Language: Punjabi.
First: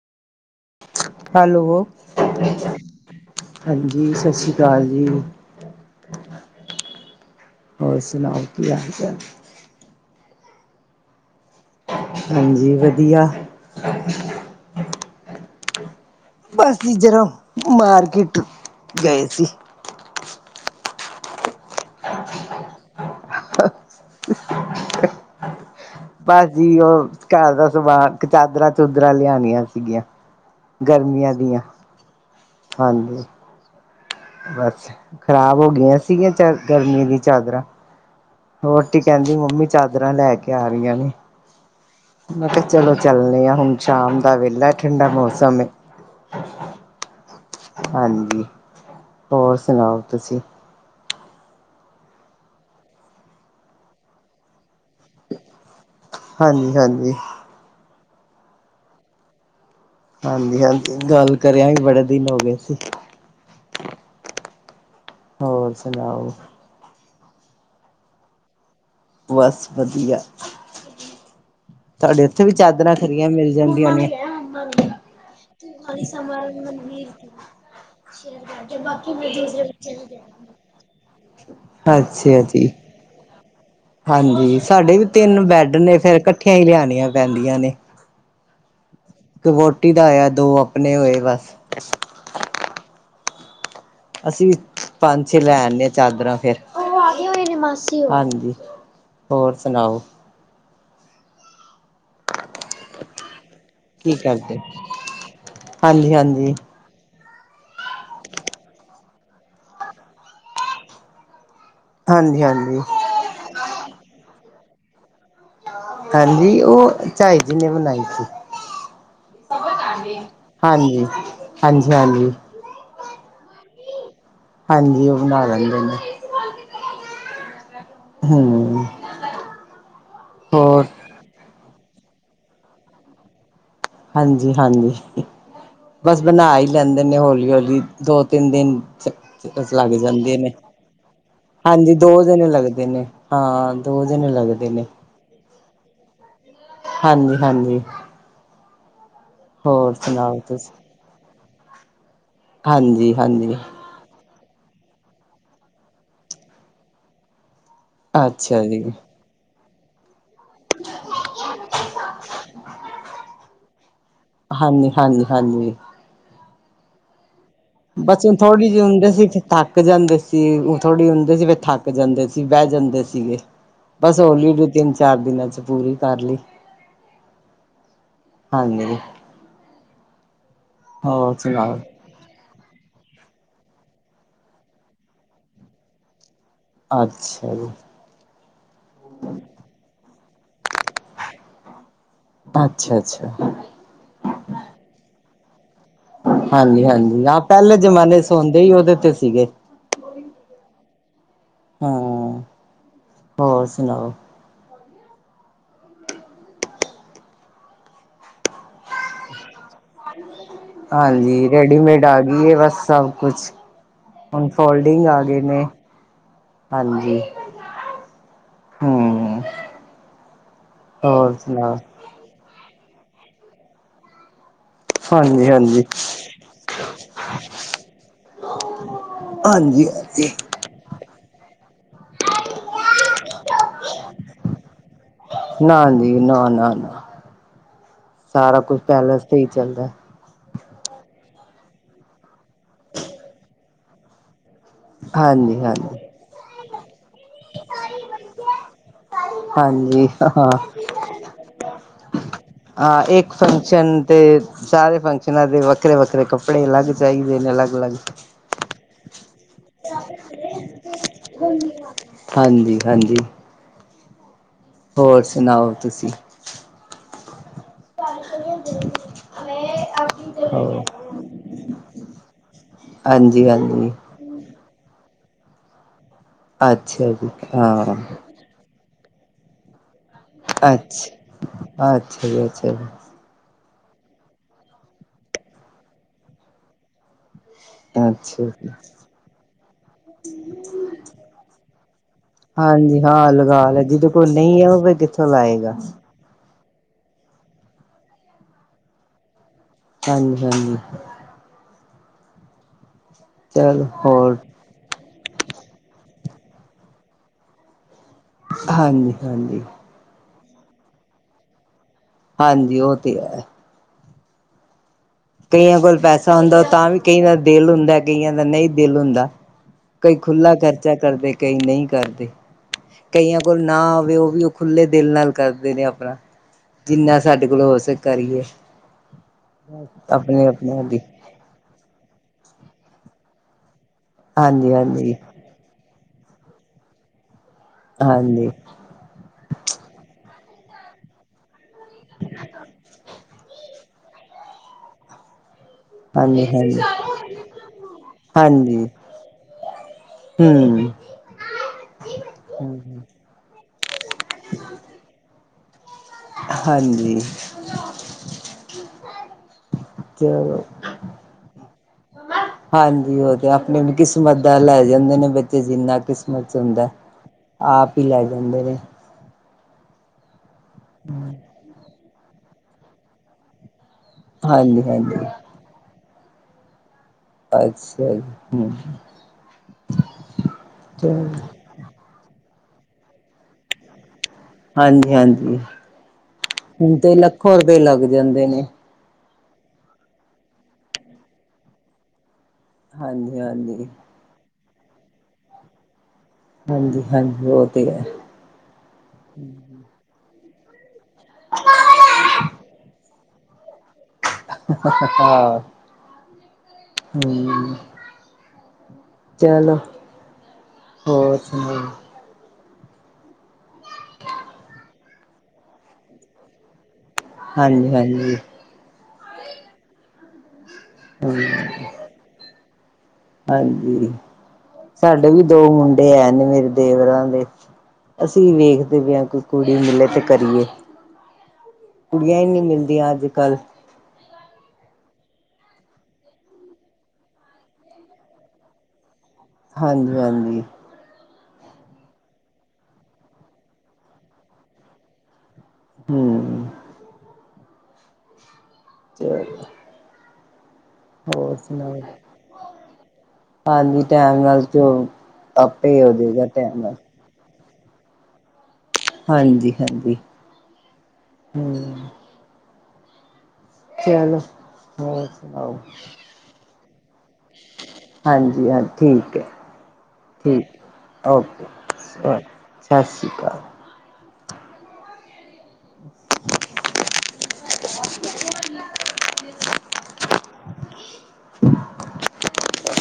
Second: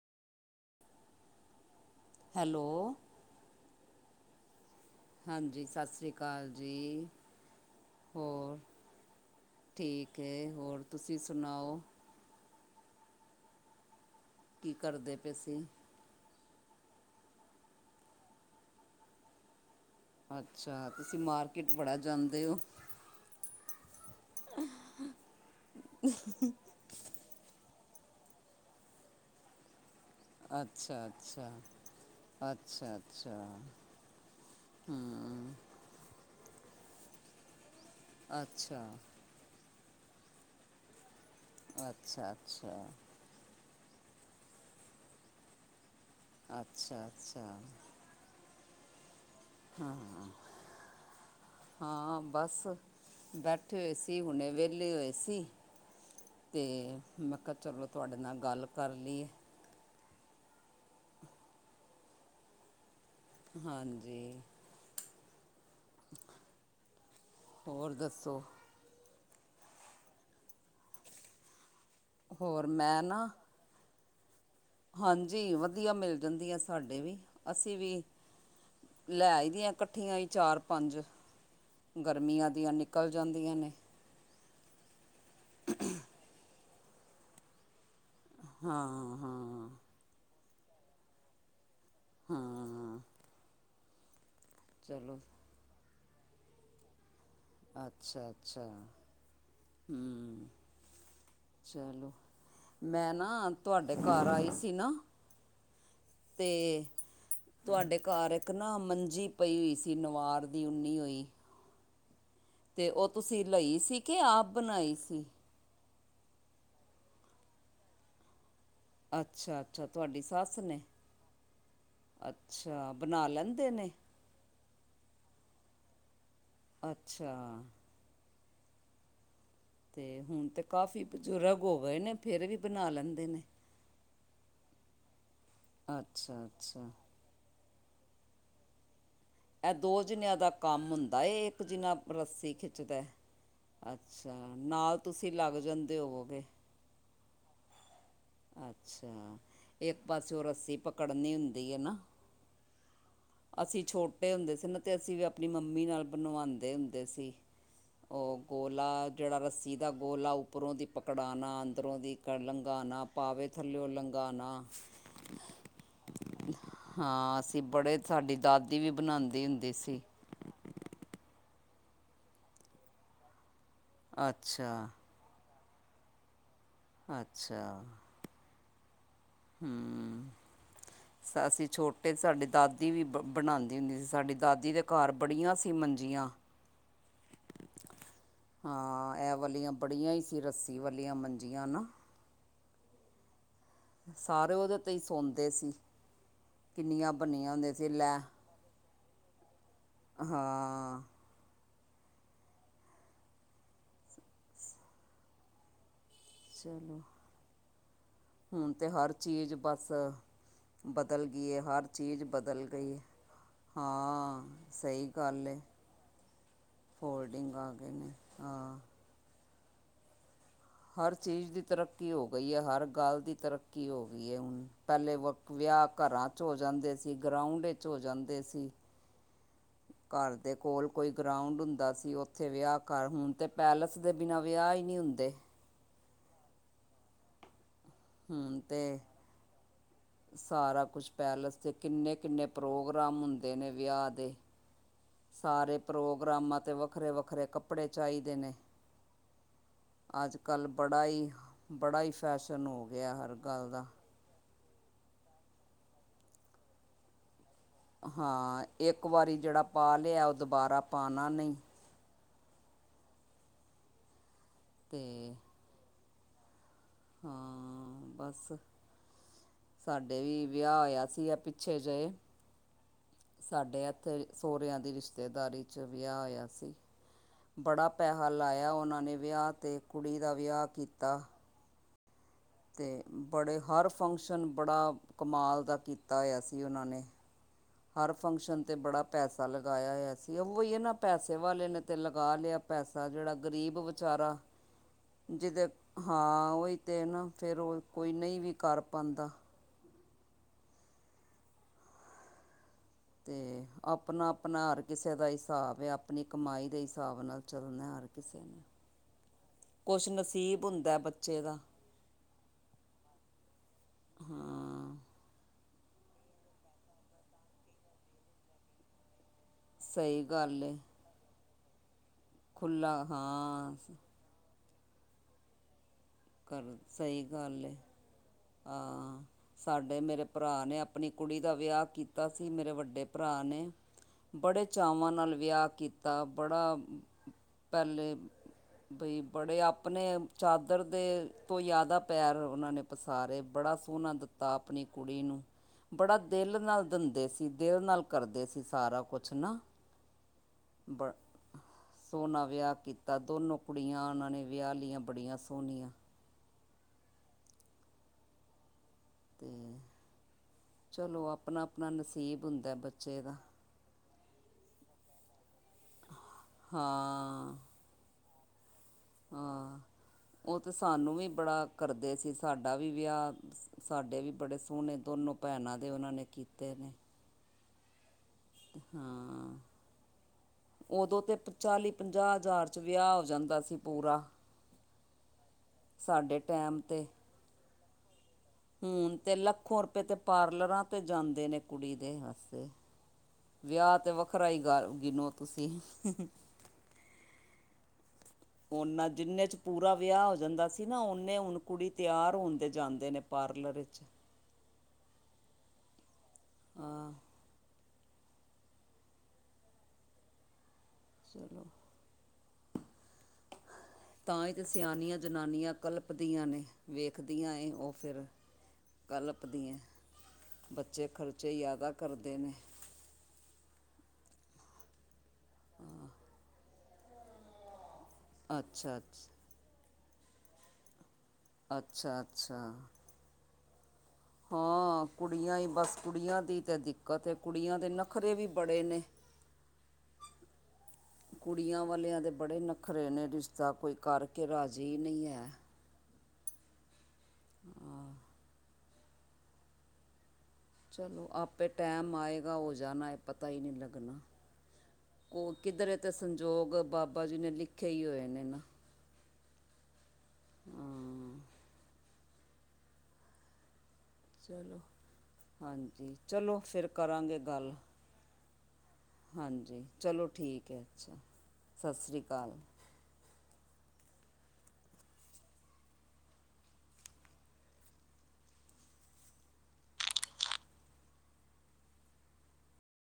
ਹੈਲੋ, ਹੈਲੋ, ਜੀ ਸਤਿ ਸ਼੍ਰੀਨਗਰ ਅਕਾਲ ਜੀ ਹਾਂਜੀ ਸਤਿ ਸ੍ਰੀ ਅਕਾਲ ਜੀ ਹੋਰ ਸੁਣਾਓ ਕੀ ਹਾਲ-ਚਾਲ, ਠੀਕ ਹੋਰ ਤੁਸੀਂ ਸੁਣਾਓ? ਹਾਂਜੀ ਵਧੀਆ, ਕੀ ਕਰਦੇ ਪਏ ਸੀ? ਬਸ ਜਰੋਂ ਮਾਰਕੀਟ ਗਏ ਸੀ। ਅੱਛਾ ਤੁਸੀਂ ਮਾਰਕੀਟ ਬੜਾ ਜਾਂਦੇ ਹੋ, ਬਸ ਜੀ ਉਹ ਘਰ ਦਾ ਸੁਭਾਅ ਚਾਦਰਾਂ ਚੂਦਰਰਾ ਲਿਆਣੀਆਂ ਸੀਗੀਆਂ ਗਰਮੀਆਂ ਦੀਆਂ ਹਾਂਜੀ ਅੱਛਾ-ਅੱਛਾ-ਅੱਛਾ-ਅੱਛਾ, ਬਸ ਖਰਾਬ ਹੋ ਗਈਆਂ ਸੀਗੀਆਂ ਚ ਗਰਮੀ ਦੀ ਚਾਦਰਾਂ ਅੱਛਾ ਬੋਟੀ ਕਹਿੰਦੀ ਮੰਮੀ ਚਾਦਰਾਂ ਲੈ ਕੇ ਆ ਰਹੀਆਂ ਨੇ ਅੱਛਾ ਮੈਂ ਕਿਹਾ ਅੱਛਾ ਚਲੋ ਚੱਲਣੇ ਆਾਂ ਹੁਣ ਸ਼ਾਮ ਦਾ ਵੇਹਲਾ ਠੰਡਾ ਮੌਸਮ ਅੱਛਾ-ਅੱਛਾ, ਹਾਂਜੀ ਹੋਰ ਸੁਣਾਓ ਤੁਸੀਂ? ਹਾਂ ਬਸ ਬੈਠੇ ਹੋਏ ਸੀ ਹੁਣੇ ਵੇਲੇ, ਲੇ ਹੋਏ ਸੀ ਹਾਂਜੀ ਤੇ ਹਾਂਜੀ ਮੈਂ ਕਿਹਾ ਚਲੋ ਤੁਹਾਡੇ ਨਾਲ ਗੱਲ ਕਰ ਲਈਏ। ਹਾਂਜੀ ਹਾਂਜੀ ਗੱਲ ਕਰਿਆ ਵੀ ਬੜੇ ਦਿਨ ਹੋ ਗਏ ਸੀ। ਹਾਂਜੀ ਹੋਰ ਸੁਣਾਓ? ਹੋਰ ਦੱਸੋ? ਬਸ ਵਧੀਆ ਤੁਹਾਡੇ ਉੱਥੇ ਵੀ ਹੋਰ ਚਾਦਰਾਂ ਮੈਂ ਨਾ ਖਰੀਆਂ ਮਿਲ ਜਾਂਦੀਆਂ ਨੇ ਹਾਂਜੀ ਤੂੰ ਵਧੀਆ ਖਾਲ ਮਿਲ ਸ ਮਾਰ ਜਾਂਦੀਆਂ ਸਾਡੇ ਵੀ ਬਾਕੀ ਇਹਦੀਆਂ ਇਕੱਠੀਆਂ ਹੀ ਚਾਰ ਪੰਜ ਅੱਛਾ ਗਰਮੀਆਂ ਜੀ ਦੀਆਂ ਨਿਕਲ ਜਾਂਦੀਆਂ ਨੇ। ਹਾਂਜੀ ਸਾਡੇ ਵੀ ਤਿੰਨ ਬੈਡ ਨੇ ਫੇਰ ਕੱਠੀਆਂ ਈ ਲਿਆਣੀਆਂ ਪੈਂਦੀਆਂ ਨੇ। ਹਾਂ ਕ ਹਾਂ ਵੋਟੀ ਦਾ ਆਇਆ ਦੋ ਆਪਣੇ ਹੋਏ ਬਸ। ਹਹਾਂ ਅਸੀਂ ਵੀ ਪੰਜ ਛੇ ਲੈਣੇ ਅ ਚਾਦਰਾਂ ਫੇਰ। ਏ ਵਲੀ ਮਾਸੀ ਏ ਅੱਛਾ ਹਾਂਜੀ ਅੱਛਾ ਹੋਰ ਸਣਾਓ। ਹੂੰ ਚਲੋ ਮੈਂ ਨਾ ਤੁਹਾਡੇ ਕੀ ਘਰ ਆਈ ਕਰਦੇ ਸੀ ਨਾ। ਹਾਂਜੀ ਤੇ ਹਾਂਜੀ ਤੁਹਾਡੇ ਘਰ ਏਕ ਨਾ ਮੰਜੀ ਪਈ ਹੋਈ ਸੀ। ਨਵਾਰ ਦੀ ਉੱਨੀ ਹੋਈ। ਹਾਂਜੀ ਹਾਂਜੀ ਤੇ ਓ ਤੁਸੀਂ ਲਈ ਸੀ ਕੇ ਆਪ ਬਣਾਈ ਸੀ। ਹਾਂਜੀ ਓ ਚਾਈ ਜੀ ਨੇ ਬਨਾਈ ਸੀ। ਅੱਛਾ-ਅੱਛਾ ਤੁਹਾਡੀ ਸੱਸ ਨੇ। ਹਾਂਜੀ, ਹਾਂਜੀ, ਹਾਂਜੀ, ਅੱਛਾ ਬਣਾ ਲੈਂਦੇ ਨੇ। ਹਾਂਜੀ ਉ ਬਣਾ ਲੈਂਦੇ ਨੇ। ਅੱਛਾ। ਹਮ। ਤੇ ਹੁਣ ਤੇ ਕਾਫੀ ਬਜ਼ੁਰਗ ਹੋ ਗਏ ਨੇ ਫੇਰ ਵੀ ਬਣਾ ਲੈਂਦੇ ਨੇ। ਹਾਂਜੀ-ਹਾਂਜੀ ਹੀ ਬਸ ਅੱਛਾ ਬਣਾ ਈ ਅੱਛਾ ਲੈਂਦੇ ਨੇ ਹੌਲੀ-ਹੌਲੀ। ਦੋ ਤਿੰਨ ਦਿਨ ਇਹ ਲੱਗ ਦੋ ਜਣਿਆਂ ਜਾਂਦੇ ਦਾ ਨੇ। ਕੰਮ ਹੁੰਦਾ ਏ ਇੱਕ ਜਣਾ ਹਾਂਜੀ ਦੋ ਜਣੇ ਰੱਸੀ ਲੱਗਦੇ ਖਿੱਚਦਾ ਨੇ ਹੈ। ਹਾਂ ਦੋ ਦਿਨ ਅੱਛਾ। ਲੱਗਦੇ ਨਾਲ ਤੁਸੀਂ ਲੱਗ ਜਾਂਦੇ ਹੋਵੋਗੇ। ਹਾਂਜੀ-ਹਾਂਜੀ। ਅੱਛਾ ਇੱਕ ਪਾਸਿਓਂ ਰੱਸੀ ਪਕੜਨੀ ਹੁੰਦੀ ਏ ਨਾ? ਹਾਂਜੀ-ਹਾਂਜੀ। ਟੇ ਹੁੰਦੇ ਸੀ ਨਾ ਤੇ ਅਸੀਂ ਵੀ ਆਪਣੀ ਮੰਮੀ ਨਾਲ ਬਣ‌ਂਵਾਦੇ ਹੁੰਦੇ ਸੀ। ਉ ਅੱਛਾ ਜੀ ਗੋਲਾ ਜੇਹੜਾ ਰੱਸੀ ਦਾ ਗੋਲਾ ਉਪ ਉੱਪਰੋਂ ਦੀ ਪਕੜਾਣਾ, ਅੰਦਰੋਂ ਦੀ ਕ ਲੰਘਾਣਾ, ਪਾਵੇ ਥੱਲਿਓ ਲੰਘਾਣਾ। ਅ ਹਾਂਜੀ। ਹਾਂ ਅਸੀਂ ਬੜੇ ਸਾਡੀ ਦਾਦੀ ਵੀ ਜੇ ਅਸੀ ਥ ਬਣਾਉਂਦੀ ਹੁੰਦੀ ਥੱਕ ਜਾਂਦੇ ਸੀ। ਉਹ ਥੋੜੀ ਹੁੰਦੇ ਸੀ ਥੱਕ ਜਾਂਦੇ ਸੀ ਬਹ ਜਾਂਦੇ ਸੀਗੇ। ਬਸ ਹੋਲੀ ਵੀ ਅੱਛਾ ਤਿੰਨ ਚਾਰ ਦਿਨਾਂ ਚ ਪੂਰੀ ਕਰ ਲੀ। ਅੱਛਾ। ਹਾਂਜੀ। [unintelligible] ਹੂੰ। ਹੋਰ ਅਸੀਂ ਸੁਣਾਓ ਛੋਟੇ ਸਾਡੇ ਦਾਦੀ ਵੀ ਬ ਬਣਾਉਂਦੀ ਹੁੰਦੀ ਸੀ। ਸਾਡੀ ਦਾਦੀ ਦੇ ਘਰ ਬੜੀਆਂ ਸੀ ਮੰਜੀਆਂ। ਆਛਾ ਜੀ। ਹਾਂ ਇਹ ਵਲੀਆਂ ਬੜੀਆਂ ਈ ਸੀ ਰੱਸੀ ਵਲੀਆਂ ਮੰਜੀਆਂ ਨਾ। ਅੱਛਾ-ਅੱਛਾ। ਦੇਸੀ। ਹਾਂਜੀ-ਹਾਂਜੀ। ਹਾਂ ਪਹਿਲੇ ਲੈ ਜਮਾਨੇ ਚ ਸੌਦੇ ਈ ਉਹਦੇ ਤੇ ਸੀਗੇ। ਹਾਂ ਹਮ। ਹੋਰ ਸਣਾਓ? ਚਲੋ। ਹੁਣ ਤੇ ਹਰ ਚੀਜ਼ ਬਸ ਬਦਲ ਹਾਂਜੀ ਗਈ ਹੈ ਹਰ ਰੇਡੀਮੇਡ ਆ ਚੀਜ਼ ਗੀ ਏ। ਬਦਲ ਬਸ ਗਈ ਹੈ ਸਭ ਕੁਛ ਹਾਂ ਹੁਣ ਸਹੀ ਫੋਲਡਿੰਗ ਆ ਗੇ ਗੱਲ ਹੈ ਨੇ। ਹਾਂਜੀ ਫੋਲਡਿੰਗ ਆ ਗਏ ਨੇ। ਹਾਂ। ਹਮ ਹਰ ਹੋਰ ਚੀਜ਼ ਦੀ ਸੁਣਾਓ ਤਰੱਕੀ ਹੋ ਗਈ ਏ। ਹਰ ਗੱਲ ਦੀ ਤਰੱਕੀ ਹੋ ਗੀ ਏ ਹੁਣ। ਪਹਿਲੇ ਵ ਹਾਂਜੀ ਹਾਂਜੀ ਵਿਆਹ ਘਰਾਂ 'ਚ ਹੋ ਜਾਂਦੇ ਸੀ ਗਰਾਊਂਡ ਇਚ ਹੋ ਜਾਂਦੇ ਸੀ। ਹਾਂਜੀ-ਹਾਂਜੀ। ਗਰਾਉਂਡ ਹੁੰਦਾ ਸੀ। ਉੱਥੇ ਵਿਆਹ ਕਰ ਹੁਣ ਤੇ ਪੈਲੇਸ ਦੇ ਬਿਨਾਂ ਵਿਆਹ ਈ ਨੀ ਹੁੰਦੇ। ਨਾ ਦੀ ਨਾ-ਨਾ-ਨਾ। ਸਾਰਾ ਹੁਣ ਕੁਛ ਤਾਂ ਪੈਲੇਸ ਤੇ ਹੀ ਚੱਲਦਾ। ਸਾਰਾ ਕੁਛ ਪੈਲੇਸ ਕਿੰਨੇ ਕਿੰਨੇ ਪ੍ਰੋਗਰਾਮ ਹੁੰਦੇ ਨੇ ਵਿਆਹ ਦੇ ਹਾਂਜੀ ਸਾਰੇ ਹਾਂਜੀ ਪ੍ਰੋਗਰਾਮਾਂ ਵੱਖਰੇ-ਵੱਖਰੇ ਕੱਪੜੇ ਚਾਹੀਦੇ ਨੇ ਹਾਂਜੀ ਅੱਜ ਹਾਂ ਕੱਲ੍ਹ ਬੜਾ ਹੀ ਬੜਾ ਫੈਸ਼ਨ ਹੋ ਗਿਆ। ਹਰ ਇੱਕ ਗੱਲ ਦਾ ਫੰਕਸ਼ਨ ਅਤੇ ਸਾਰੇ ਫੰਕਸ਼ਨਾਂ ਦੇ ਵੱਖਰੇ-ਵੱਖਰੇ ਕੱਪੜੇ ਅਲੱਗ ਚਾਹੀਦੇ ਨੇ ਅਲੱਗ, ਅਲੱਗ ਹਾਂ ਇੱਕ ਵਾਰੀ ਜਿਹੜਾ ਪਾ ਲਿਆ ਉਹ ਦੁਬਾਰਾ ਪਾਣਾ ਨਹੀਂ ਹਾਂਜੀ-ਹਾਂਜੀ, ਹੋਰ ਅਤੇ ਸੁਣਾਓ ਤੁਸੀਂ? ਹਾਂ, ਬਸ [unintelligible] ਸਾਡੇ ਵੀ ਵਿਆਹ ਹੋਰ ਹੋਇਆ ਸੀਗਾ ਪਿੱਛੇ ਜਿਹੇ, ਹਾਂਜੀ ਸਾਡੇ ਹਾਂਜੀ ਹੱਥ ਸੋਹਰਿਆਂ ਦੀ ਰਿਸ਼ਤੇ ਰਿਸ਼ਤੇਦਾਰੀ ਵਿਆਹ ਹੋਇਆ ਸੀ ਅੱਛਾ ਜੀ ਬੜਾ ਹਾਂ ਪੈਸਾ ਲਾਇਆ ਉਹਨਾਂ ਨੇ ਵਿਆਹ 'ਤੇ ਕੁੜੀ ਦਾ ਵਿਆਹ ਅੱਛਾ ਕੀਤਾ। ਅੱਛਾ ਜੀ ਅੱਛਾ ਜੀ, ਅਤੇ ਬੜੇ ਹਰ ਫੰਕਸ਼ਨ ਬੜਾ ਕਮਾਲ ਦਾ ਕੀਤਾ ਹੋਇਆ ਸੀ ਉਹਨਾਂ ਨੇ, ਹਰ ਅੱਛਾ ਫੰਕਸ਼ਨ ਜੀ ਤੇ ਬੜਾ ਪੈਸਾ ਲਗਾਇਆ ਹੋਇਆ ਸੀ ਉਹੀ ਇਹ ਨਾ ਪੈਸੇ ਵਾਲੇ ਨੇ ਤੇ ਲਗਾ ਲਿਆ। ਹਾਂਜੀ, ਪੈਸਾ ਹਾਂ ਜਿਹੜਾ ਲਗਾ ਲ ਗਰੀਬ ਹੈ ਜਿਹਦੇ ਕੋਲ ਵਿਚਾਰਾ ਨਹੀਂ ਆ ਉਹ ਫੇਰ ਕਿੱਥੋਂ ਲਾਏਗਾ। ਤੇ ਨਾ ਫੇਰ ਉਹ ਕੋਈ ਨਹੀਂ ਵੀ ਕਰ ਪਾਦਾ। ਹਾਂਜੀ-ਹਾਂਜੀ, ਤੇ ਚਲ ਆਪਣਾ ਹੋਰ ਆਪਣਾ ਹਰ ਕਿਸੇ ਬੱਚ ਦਾ ਹਿਸਾਬ ਹੈ ਆਪਣੀ ਕਮਾਈ ਦੇ ਹਿਸਾਬ ਨਾਲ ਚੱਲਣਾ ਹਰ ਕਿਸੇ ਹਾਂਜੀ-ਹਾਂਜੀ, ਈਬ ਹੁੰਦਾ ਬੱਚੇ ਦਾ ਹਾਂਜੀ ਉਹ ਤੇ ਹੈ, ਹਾਂ, ਕਈਆਂ ਕੋਲ ਪੈਸਾ ਹੁੰਦਾ ਤਾਂ ਵੀ ਕਈ ਦਾ ਦਿਲ ਹੁੰਦਾ ਕਈਆਂ ਦਾ ਨਹੀਂ ਦਿਲ ਹੁੰਦਾ ਕਈ ਸਹੀ ਖੁਾ ਗੱਲ ਹੈ ਖਰਚਾ ਕਰਦੇ ਕਈ ਨਹੀਂ ਕਰਦੇ ਖੁੱਲ੍ਹਾ ਕਈਆਂ ਕੋਲ ਨਾ ਹਾਂ ਆਵੇ ਉਹ ਵੀ ਖੁੱਲੇ ਦਿਲ ਨਾਲ ਕਰਦੇ ਨੇ ਆਪਣਾ ਕਰ ਜਿੰਨਾ ਸਹੀ ਸਾਡੇ ਕੋਲ ਗੱਲ ਹੋ ਸਕੇ ਕਰੀਏ ਹਾਂ ਸਾਡੇ ਮੇਰੇ ਆਪਣੇ ਭਰਾ ਨੇ ਆਪਣਿਆਂ ਦੀ ਆਪਣੀ ਕੁੜੀ ਦਾ ਵਿਆਹ ਕੀਤਾ ਸੀ ਮੇਰੇ ਵੱਡੇ ਭਰਾ ਨੇ ਬੜੇ ਹਾਂਜੀ ਚਾਵਾਂ ਹਾਂਜੀ ਨਾਲ ਵਿਆਹ ਕੀਤਾ ਬੜਾ ਪਲੇੇ ਹਾਂਜੀ ਬਈ ਬੜੇ ਆਪਣੇ ਚਾਦਰ ਦੇ ਤੋਂ ਜ਼ਿਆਦਾ ਪੈਰ ਉਹਨਾਂ ਨੇ ਪਸਾਰੇ ਬੜਾ ਸੋਹਣਾ ਦਿੱਤਾ ਆਪਣੀ ਕੁੜੀ ਨੂੰ ਬੜਾ ਹਾਂਜੀ ਦਿਲ ਹਾਂਜੀ ਨਾਲ ਦਿੰਦੇ ਸੀ ਦਿਲ ਨਾਲ ਕਰਦੇ ਸੀ ਸਾਰਾ ਕੁਛ ਨਾ ਹੂੰ, ਸੋਹਨਾ ਵਿਆਹ ਕੀਤਾ ਦੋਨੋ ਕੁੜੀਆਂ ਉਹਨਾਂ ਨੇ ਵਿਆਹ ਲਈਆਂ ਬੜੀਆਂ ਸੋਹਣੀਆਂ ਹਾਂਜੀ, ਅਤੇ ਚਲੋ ਚਲੋ ਆਪਣਾ ਆਪਣਾ ਨਸੀਬ ਹੁੰਦਾ ਹਾਂਜੀ ਬੱਚੇ ਦਾ ਉਹ ਤੇ ਆਪਣੇ ਵੀ ਕਿਸਮਤ ਦਾ ਲੈ ਜਾਂਦੇ ਨੇ ਤੇ ਜਿੰਨਾ ਕਿਸਮਤ ਚ ਹੁੰਦਾ ਹਾਂ ਆਪ ਹੀ ਲੈ ਜਾਂਦੇ ਨੇ ਹਾਂ ਉਹ ਤੇ ਸਾਨੂੰ ਵੀ ਬੜਾ ਕਰਦੇ ਸੀ ਸਾਡਾ ਵੀ ਵਿਆਹ ਸਾਡੇ ਵੀ ਬੜੇ ਹਾਂਜੀ ਸੋਹਣੇ ਹਾਂਜੀ ਦੋਨੋ ਭੈਣਾਂ ਦੇ ਉਹਨਾਂ ਨੇ ਕੀਤੇ ਨੇ ਅੱਛਾ ਜੀ, ਹਮ ਹਾਂ ਉਦੋਂ ਤੇ ਚਲੋ ਚਾਲੀ ਪੰਜਾਹ ਹਜ਼ਾਰ ਚ ਵਿਆਹ ਹੋ ਜਾਂਦਾ ਸੀ ਪੂਰਾ ਹਾਂਜੀ-ਹਾਂਜੀ, ਸਾਡੇ ਟਾਈਮ ਹੁਣ ਤੇ ਲੱਖੋ ਰੁਪਏ ਲੱਗ ਜਾਂਦੇ ਨੇ ਤੇ ਲੱਖੋ ਰੁਪਏ ਤੇ ਪਾਰਲਰਾਂ ਤੇ ਜਾਂਦੇ ਨੇ ਕੁੜੀ ਦੇ ਹਾਂਜੀ-ਹਾਂਜੀ, ਗ ਗਿਨੋ ਤੁਸੀਂ ਹਾਂਜੀ-ਹਾਂਜੀ ਉਹ ਤੇ ਹੈ, ਉਨਾ ਜਿੰਨੇ ਚ ਪੂਰਾ ਵਿਆਹ ਹੋ ਜਾਂਦਾ ਸੀ ਨਾ ਉਨੇ ਹੁਣ ਕੁੜੀ ਤਿਆਰ ਹੋਣਦੇ ਜਾਂਦੇ ਨੇ ਪਾਰਲਰ ਚ ਹਾਂ, ਹਾਂ ਹੂੰ, ਚਲੋ ਹੋਰ ਚਲੋ ਸੁਣਾਓ? ਤਾਂ ਹੀ ਤੇ ਸਿਆਣੀਆਂ ਜਨਾਨੀਆਂ ਕਲਪਦੀਆਂ ਨੇ, ਵੇਖਦੀਆਂ ਉਹ ਹਾਂਜੀ ਫਿਰ ਹਾਂਜੀ ਕਲਪਦੀਆਂ ਬੱਚੇ ਹਮ ਖਰਚੇ ਜਾਦਾ ਕਰਦੇ ਨੇ ਹਾਂਜੀ ਸਾਡੇ ਵੀ ਦੋ ਮੁੰਡੇ ਐ ਨੇ ਮੇਰੇ ਦੇਵਰਾਂ ਦੇ ਅਸੀਂ ਅੱਛਾ ਵੇਖਦੇ ਪਏ ਹਾਂ ਅੱਛਾ ਕਿ ਕੁੜੀ ਮਿਲੇ ਤੇ ਕਰੀਏ। ਅੱਛਾ ਕੁੜੀਆਂ ਹੀ ਨੀ ਮਿਲਦੀਆਂ ਅੱਜ ਕੱਲ ਹਾਂ, ਹਾਂ ਕੁੜੀਆਂ ਹੀ ਬਸ ਕੁੜੀਆਂ ਦੀ ਤਾਂ ਦਿੱਕਤ ਹੈ ਕੁੜੀਆਂ ਦੇ ਨਖਰੇ ਵੀ ਬੜੇ ਨੇ ਹਾਂਜੀ-ਹਾਂਜੀ, ਕੁੜੀਆਂ ਵਾਲਿਆਂ ਦੇ ਬੜੇ ਨਖਰੇ ਨੇ ਰਿਸ਼ਤਾ ਕੋਈ ਕਰਕੇ ਰਾਜ਼ੀ ਨਹੀਂ ਹੈ। ਹੂੰ, [unintelligible] ਚਲੋ ਹੋਰ ਆਪੇ ਸੁਣਾਓ ਟੈਮ ਆਏਗਾ ਹੋ ਜਾਣਾ ਹੈ ਪਤਾ ਹੀ ਨਹੀਂ ਹਾਂਜੀ ਲੱਗਣਾ। ਟੈਮ ਨਾਲ ਜੋ ਕੋ ਆਪੇ ਕਿੱਧਰੇ ਤੇ ਹੋ ਜਾਏਗਾ ਸੰਜੋਗ ਟੈਮ ਨਾਲ ਬਾਬਾ ਜੀ ਨੇ ਲਿਖੇ ਹੀ ਹੋਏ ਨੇ ਨਾ, ਹਾਂਜੀ-ਹਾਂਜੀ, ਹਾਂ ਚਲੋ, ਹੋਰ ਸੁਣਾਓ? ਹਾਂਜੀ ਚਲੋ ਫਿਰ ਕਰਾਂਗੇ ਗੱਲ, ਹਾਂਜੀ ਹਾਂ ਠੀਕ ਹੈ ਹਾਂਜੀ, ਚਲੋ ਠੀਕ ਹੈ ਅੱਛਾ ਸਤਿ ਸ੍ਰੀ ਅਕਾਲ ਸਤਿ ਸ਼੍ਰੀ ਅਕਾਲ [unintelligible] [unintelligible]